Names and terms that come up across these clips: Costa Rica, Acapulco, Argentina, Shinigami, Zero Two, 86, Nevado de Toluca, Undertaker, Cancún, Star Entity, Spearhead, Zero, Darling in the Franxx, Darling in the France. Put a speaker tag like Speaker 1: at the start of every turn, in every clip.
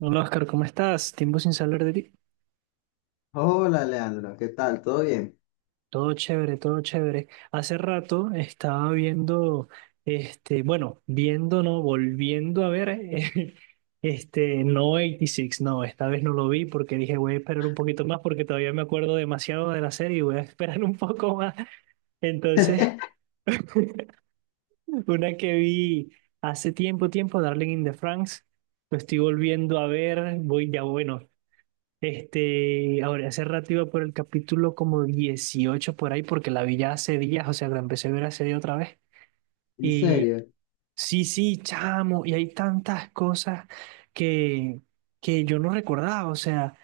Speaker 1: Hola Oscar, ¿cómo estás? Tiempo sin saber de ti.
Speaker 2: Hola Leandro, ¿qué tal? ¿Todo bien?
Speaker 1: Todo chévere, todo chévere. Hace rato estaba viendo, este, bueno, viendo, no, volviendo a ver, este, no 86, no, esta vez no lo vi porque dije voy a esperar un poquito más porque todavía me acuerdo demasiado de la serie y voy a esperar un poco más. Entonces, una que vi hace tiempo, tiempo, Darling in the Franxx, lo estoy volviendo a ver, voy ya, bueno, este, ahora, hace rato iba por el capítulo como 18 por ahí, porque la vi ya hace días, o sea, la empecé a ver hace día otra vez.
Speaker 2: ¿En
Speaker 1: Y
Speaker 2: serio?
Speaker 1: sí, sí, chamo, y hay tantas cosas que, que yo no recordaba, o sea,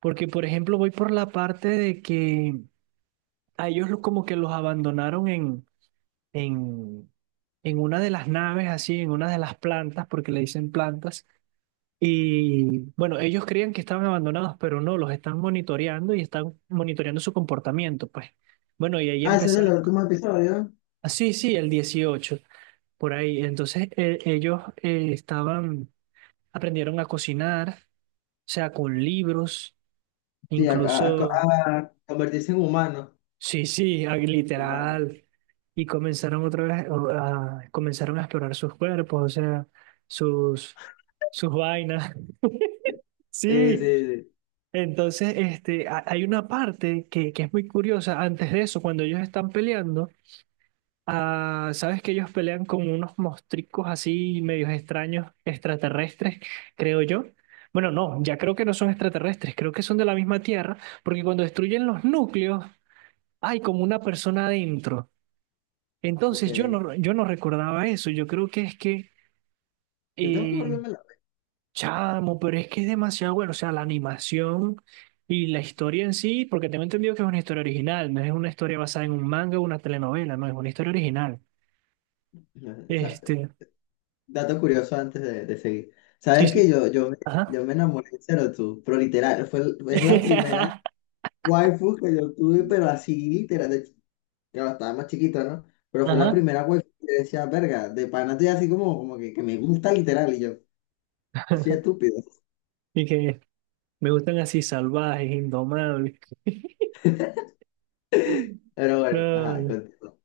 Speaker 1: porque por ejemplo voy por la parte de que a ellos lo- como que los abandonaron en, en una de las naves, así, en una de las plantas, porque le dicen plantas. Y bueno, ellos creían que estaban abandonados, pero no, los están monitoreando y están monitoreando su comportamiento, pues. Bueno, y ahí
Speaker 2: Ah, ese es el
Speaker 1: empezaron.
Speaker 2: último episodio.
Speaker 1: Ah, sí, sí, el 18 por ahí. Entonces, ellos estaban, aprendieron a cocinar, o sea, con libros,
Speaker 2: Sí, a, a-
Speaker 1: incluso,
Speaker 2: a- a convertirse en humano.
Speaker 1: sí, sí, ah,
Speaker 2: Humano.
Speaker 1: literal. Y comenzaron otra vez, o, a- comenzaron a explorar sus cuerpos, o sea, sus, sus vainas.
Speaker 2: Sí, sí,
Speaker 1: Sí,
Speaker 2: sí.
Speaker 1: entonces, este, ha- hay una parte que es muy curiosa. Antes de eso, cuando ellos están peleando, ah, sabes que ellos pelean con unos mostricos así medios extraños, extraterrestres, creo yo. Bueno, no, ya creo que no son extraterrestres, creo que son de la misma Tierra, porque cuando destruyen los núcleos, hay como una persona adentro.
Speaker 2: Ok.
Speaker 1: Entonces, yo no, yo no recordaba eso. Yo creo que es que
Speaker 2: Yo tengo que
Speaker 1: eh,
Speaker 2: volverme la.
Speaker 1: chamo, pero es que es demasiado bueno. O sea, la animación y la historia en sí, porque tengo entendido que es una historia original, no es una historia basada en un manga o una telenovela, no, es una historia original.
Speaker 2: No.
Speaker 1: Este,
Speaker 2: Dato curioso antes de seguir.
Speaker 1: sí,
Speaker 2: ¿Sabes
Speaker 1: sí.
Speaker 2: que yo, yo, me,
Speaker 1: Ajá.
Speaker 2: yo me enamoré de Zero? Pero literal, es la primera waifu que yo tuve, pero así literal. Claro, estaba más chiquito, ¿no? Pero fue la
Speaker 1: Ajá.
Speaker 2: primera waifu que decía, verga, de pana estoy así como que me gusta literal. Y yo, sí, estúpido.
Speaker 1: Y que me gustan así salvajes, indomables.
Speaker 2: Pero bueno, ajá,
Speaker 1: No,
Speaker 2: continúo.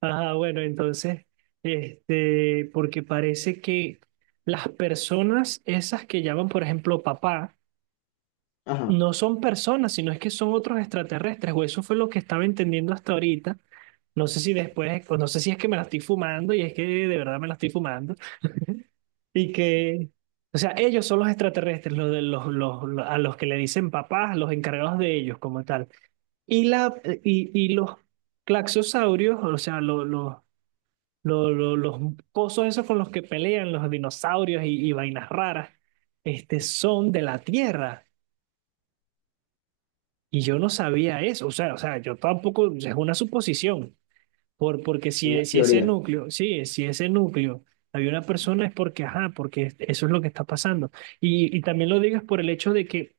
Speaker 1: ajá, bueno, entonces, este, porque parece que las personas esas que llaman, por ejemplo, papá,
Speaker 2: Ajá,
Speaker 1: no son personas, sino es que son otros extraterrestres, o eso fue lo que estaba entendiendo hasta ahorita. No sé si después, o no sé si es que me la estoy fumando y es que de verdad me la estoy fumando. Y que, o sea, ellos son los extraterrestres, los, de- los- a los que le dicen papás, los encargados de ellos como tal. Y, la, y los claxosaurios, o sea, los cosos esos con los que pelean los dinosaurios y vainas raras, este, son de la Tierra. Y yo no sabía eso, o sea, yo tampoco, o sea, es una suposición, por, porque si,
Speaker 2: una
Speaker 1: si ese
Speaker 2: teoría.
Speaker 1: núcleo, sí, si ese núcleo había una persona es porque, ajá, porque es- eso es lo que está pasando. Y también lo digas por el hecho de que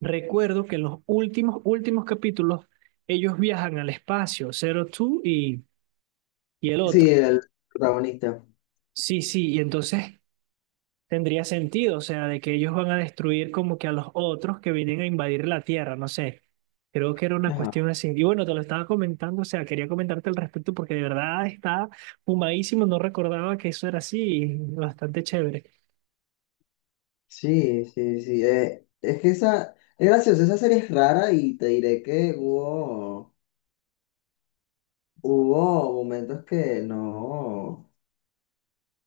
Speaker 1: recuerdo que en los últimos capítulos ellos viajan al espacio, Zero Two y el
Speaker 2: Sí,
Speaker 1: otro.
Speaker 2: el protagonista.
Speaker 1: Sí, sí, y entonces tendría sentido, o sea, de que ellos van a destruir como que a los otros que vienen a invadir la Tierra, no sé. Creo que era una cuestión
Speaker 2: Ajá.
Speaker 1: así. Y bueno, te lo estaba comentando, o sea, quería comentarte al respecto porque de verdad está fumadísimo, no recordaba que eso era así, y bastante chévere.
Speaker 2: Sí, sí, sí. Es que esa, es gracioso, esa serie es rara y te diré que hubo, momentos que no,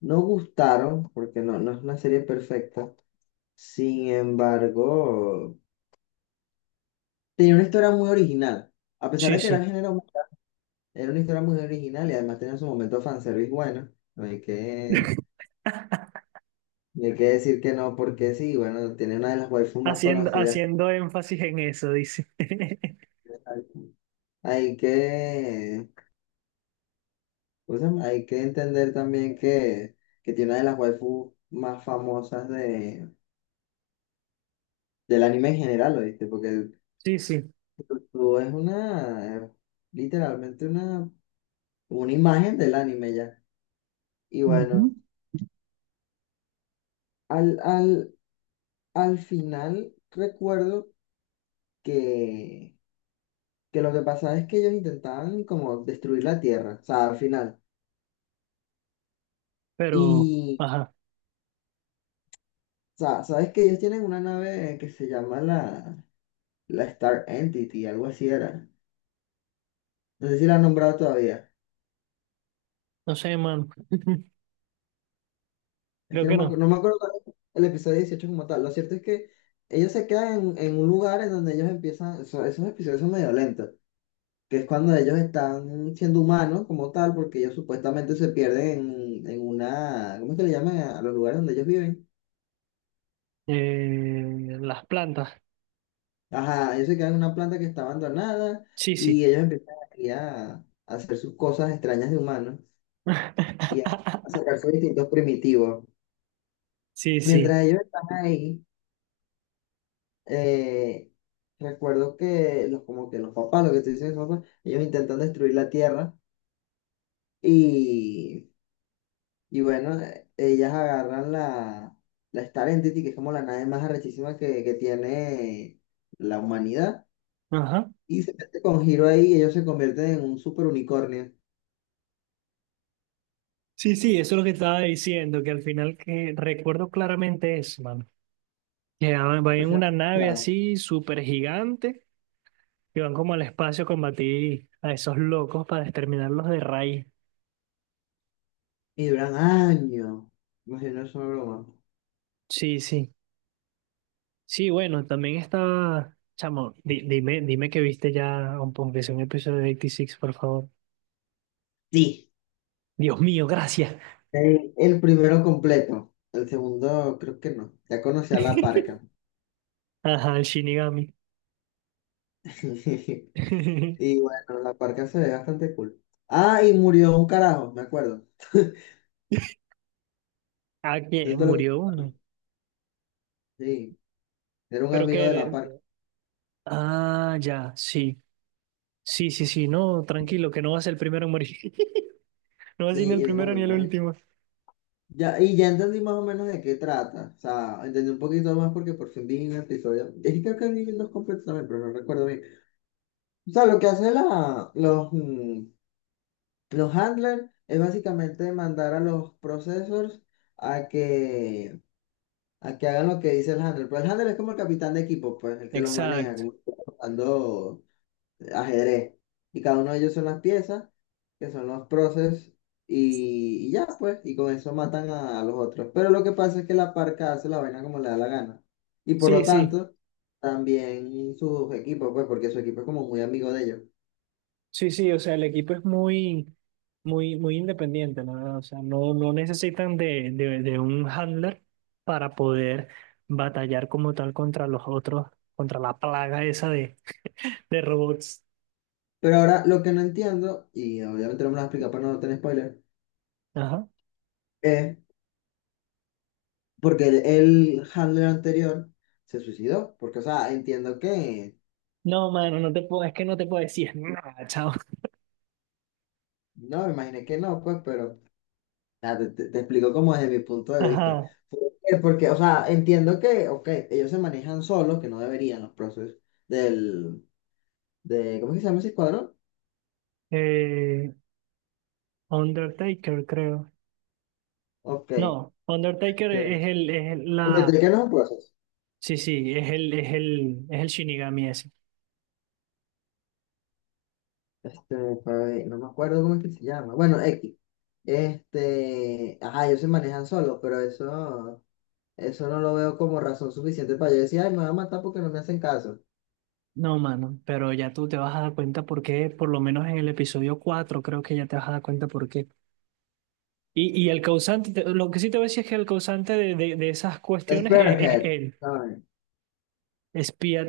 Speaker 2: no gustaron, porque no, no es una serie perfecta. Sin embargo, tenía una historia muy original. A pesar
Speaker 1: Sí,
Speaker 2: de que era
Speaker 1: sí.
Speaker 2: el género, era una historia muy original y además tenía su momento fanservice bueno. No hay que. Y hay que decir que no, porque sí, bueno, tiene una de las waifus más
Speaker 1: Haciendo,
Speaker 2: conocidas.
Speaker 1: haciendo énfasis en eso, dice.
Speaker 2: Que Hay Hay que, ¿cómo se llama? Hay que entender también que tiene una de las waifus más famosas del anime en general, ¿oíste? Porque
Speaker 1: Sí, sí.
Speaker 2: tú es una, literalmente una imagen del anime ya. Y
Speaker 1: Ujú.
Speaker 2: bueno, al, al, al final recuerdo que, que lo que pasaba es que ellos intentaban como destruir la Tierra, o sea, al final.
Speaker 1: Pero,
Speaker 2: Y
Speaker 1: ajá,
Speaker 2: sea, sabes que ellos tienen una nave que se llama la Star Entity, algo así era. No sé si la han nombrado todavía.
Speaker 1: no sé, man.
Speaker 2: Es
Speaker 1: Creo
Speaker 2: que
Speaker 1: que no.
Speaker 2: no me acuerdo cuál es el episodio 18 como tal. Lo cierto es que ellos se quedan en un lugar en donde ellos empiezan, esos episodios son medio lentos, que es cuando ellos están siendo humanos como tal, porque ellos supuestamente se pierden en una, ¿cómo es que le llaman a los lugares donde ellos viven?
Speaker 1: Las plantas.
Speaker 2: Ajá, ellos se quedan en una planta que está abandonada
Speaker 1: Sí, sí.
Speaker 2: y ellos empiezan ahí a hacer sus cosas extrañas de humanos. Y a sacar sus distintos primitivos.
Speaker 1: Sí, sí.
Speaker 2: Mientras ellos están ahí, eh, recuerdo que los, como que los papás, lo que estoy diciendo, papás, ellos intentan destruir la Tierra, y, y bueno, ellas agarran la Star Entity, que es como la nave más arrechísima que tiene la humanidad,
Speaker 1: Ajá.
Speaker 2: y se mete con giro ahí y ellos se convierten en un super unicornio.
Speaker 1: Sí, sí, eso es lo que estaba diciendo, que al final que recuerdo claramente eso, mano. Que ah, van
Speaker 2: Al
Speaker 1: en
Speaker 2: final,
Speaker 1: una nave
Speaker 2: claro,
Speaker 1: así súper gigante y van como al espacio a combatir a esos locos para exterminarlos de raíz.
Speaker 2: y duran años. Imagino, es una broma.
Speaker 1: Sí, sí. Sí, bueno, también estaba, chamo, di- dime, dime que viste ya, aunque sea un episodio de 86, por favor.
Speaker 2: Sí.
Speaker 1: Dios mío, gracias.
Speaker 2: El primero completo, el segundo creo que no. Ya conocí a la parca.
Speaker 1: Ajá, el Shinigami.
Speaker 2: Y bueno, la parca se ve bastante cool. Ah, y murió un carajo, me acuerdo.
Speaker 1: Ah,
Speaker 2: Eso
Speaker 1: que
Speaker 2: es todo lo
Speaker 1: murió
Speaker 2: que.
Speaker 1: uno.
Speaker 2: Sí, era un
Speaker 1: Pero que...
Speaker 2: amigo de la parca.
Speaker 1: de- ah, ya, sí. Sí, sí, sí, no, tranquilo, que no vas el primero en morir. No vas a ser ni el
Speaker 2: Y no,
Speaker 1: primero
Speaker 2: me
Speaker 1: ni el
Speaker 2: imagino.
Speaker 1: último.
Speaker 2: Ya, y ya entendí más o menos de qué trata. O sea, entendí un poquito más porque por fin vi un episodio. Es que creo que vi dos completos también, pero no recuerdo bien. O sea, lo que hacen los handlers es básicamente mandar a los processors a que a que hagan lo que dice el handler. Pero el handler es como el capitán de equipo, pues, el que los maneja,
Speaker 1: Exacto.
Speaker 2: como que está jugando ajedrez. Y cada uno de ellos son las piezas, que son los proces, y ya, pues, y con eso matan a los otros. Pero lo que pasa es que la parca hace la vaina como le da la gana. Y por lo
Speaker 1: Sí, sí,
Speaker 2: tanto, también sus equipos, pues, porque su equipo es como muy amigo de ellos.
Speaker 1: sí, sí, o sea, el equipo es muy, muy, muy independiente, la verdad. O sea, no, no necesitan de un handler para poder batallar como tal contra los otros, contra la plaga esa de robots.
Speaker 2: Pero ahora lo que no entiendo, y obviamente no me lo explica para no tener spoiler,
Speaker 1: Ajá.
Speaker 2: es porque el handler anterior se suicidó. Porque, o sea, entiendo que.
Speaker 1: No, mano, no te puedo, es que no te puedo decir nada, chao.
Speaker 2: No, me imaginé que no, pues, pero nada, te explico como desde mi punto de vista.
Speaker 1: Ajá.
Speaker 2: porque Porque, o sea, entiendo que, ok, ellos se manejan solos, que no deberían los procesos del, de, ¿cómo es que se llama ese escuadrón?
Speaker 1: Eh, Undertaker, creo.
Speaker 2: Ok,
Speaker 1: No, Undertaker
Speaker 2: este
Speaker 1: es el-
Speaker 2: un
Speaker 1: la,
Speaker 2: detective no es un proceso.
Speaker 1: sí, sí, es el, es el, es el Shinigami ese.
Speaker 2: Este, pues, no me acuerdo cómo es que se llama. Bueno, X. Ajá, ellos se manejan solos, pero eso no lo veo como razón suficiente para yo decir, ay, me van a matar porque no me hacen caso.
Speaker 1: No, mano, pero ya tú te vas a dar cuenta por qué, por lo menos en el episodio 4 creo que ya te vas a dar cuenta por qué. Y el causante, te- lo que sí te voy a decir es que el causante de esas cuestiones es
Speaker 2: Spearhead,
Speaker 1: él,
Speaker 2: ¿saben?
Speaker 1: espía.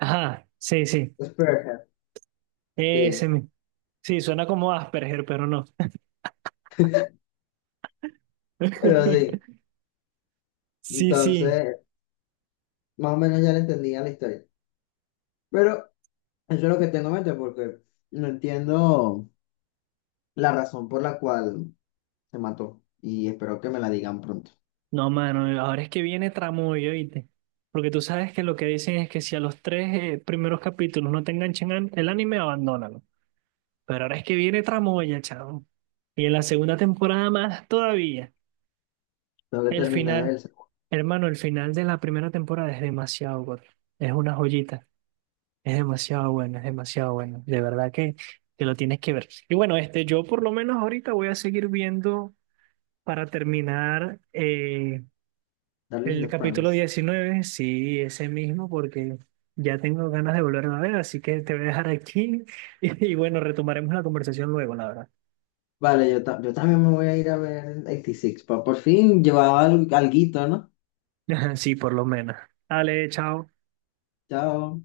Speaker 1: Ajá, sí, sí,
Speaker 2: Spearhead,
Speaker 1: ese,
Speaker 2: sí.
Speaker 1: mi- sí, suena como Asperger, pero no.
Speaker 2: Pero sí.
Speaker 1: Sí, sí.
Speaker 2: Entonces, más o menos ya le entendía la historia. Pero eso es lo que tengo en mente porque no entiendo la razón por la cual se mató. Y espero que me la digan pronto.
Speaker 1: No, mano, ahora es que viene tramoyo, ¿viste? Porque tú sabes que lo que dicen es que si a los tres primeros capítulos no te enganchan an- el anime, abandónalo. Pero ahora es que viene tramoya, chavo. Y en la segunda temporada más todavía.
Speaker 2: Tengo que
Speaker 1: El
Speaker 2: terminar
Speaker 1: final,
Speaker 2: el
Speaker 1: hermano, el final de la primera temporada es demasiado bueno. Es una joyita. Es demasiado bueno, es demasiado bueno. De verdad que lo tienes que ver. Y bueno, este, yo por lo menos ahorita voy a seguir viendo para terminar.
Speaker 2: Darling in
Speaker 1: El
Speaker 2: the
Speaker 1: capítulo
Speaker 2: France.
Speaker 1: 19 sí, ese mismo, porque ya tengo ganas de volverlo a ver, así que te voy a dejar aquí y bueno, retomaremos la conversación luego, la verdad.
Speaker 2: Vale, yo también me voy a ir a ver 86. Pa por fin llevaba algo, alguito, ¿no?
Speaker 1: Sí, por lo menos. Dale, chao.
Speaker 2: Chao.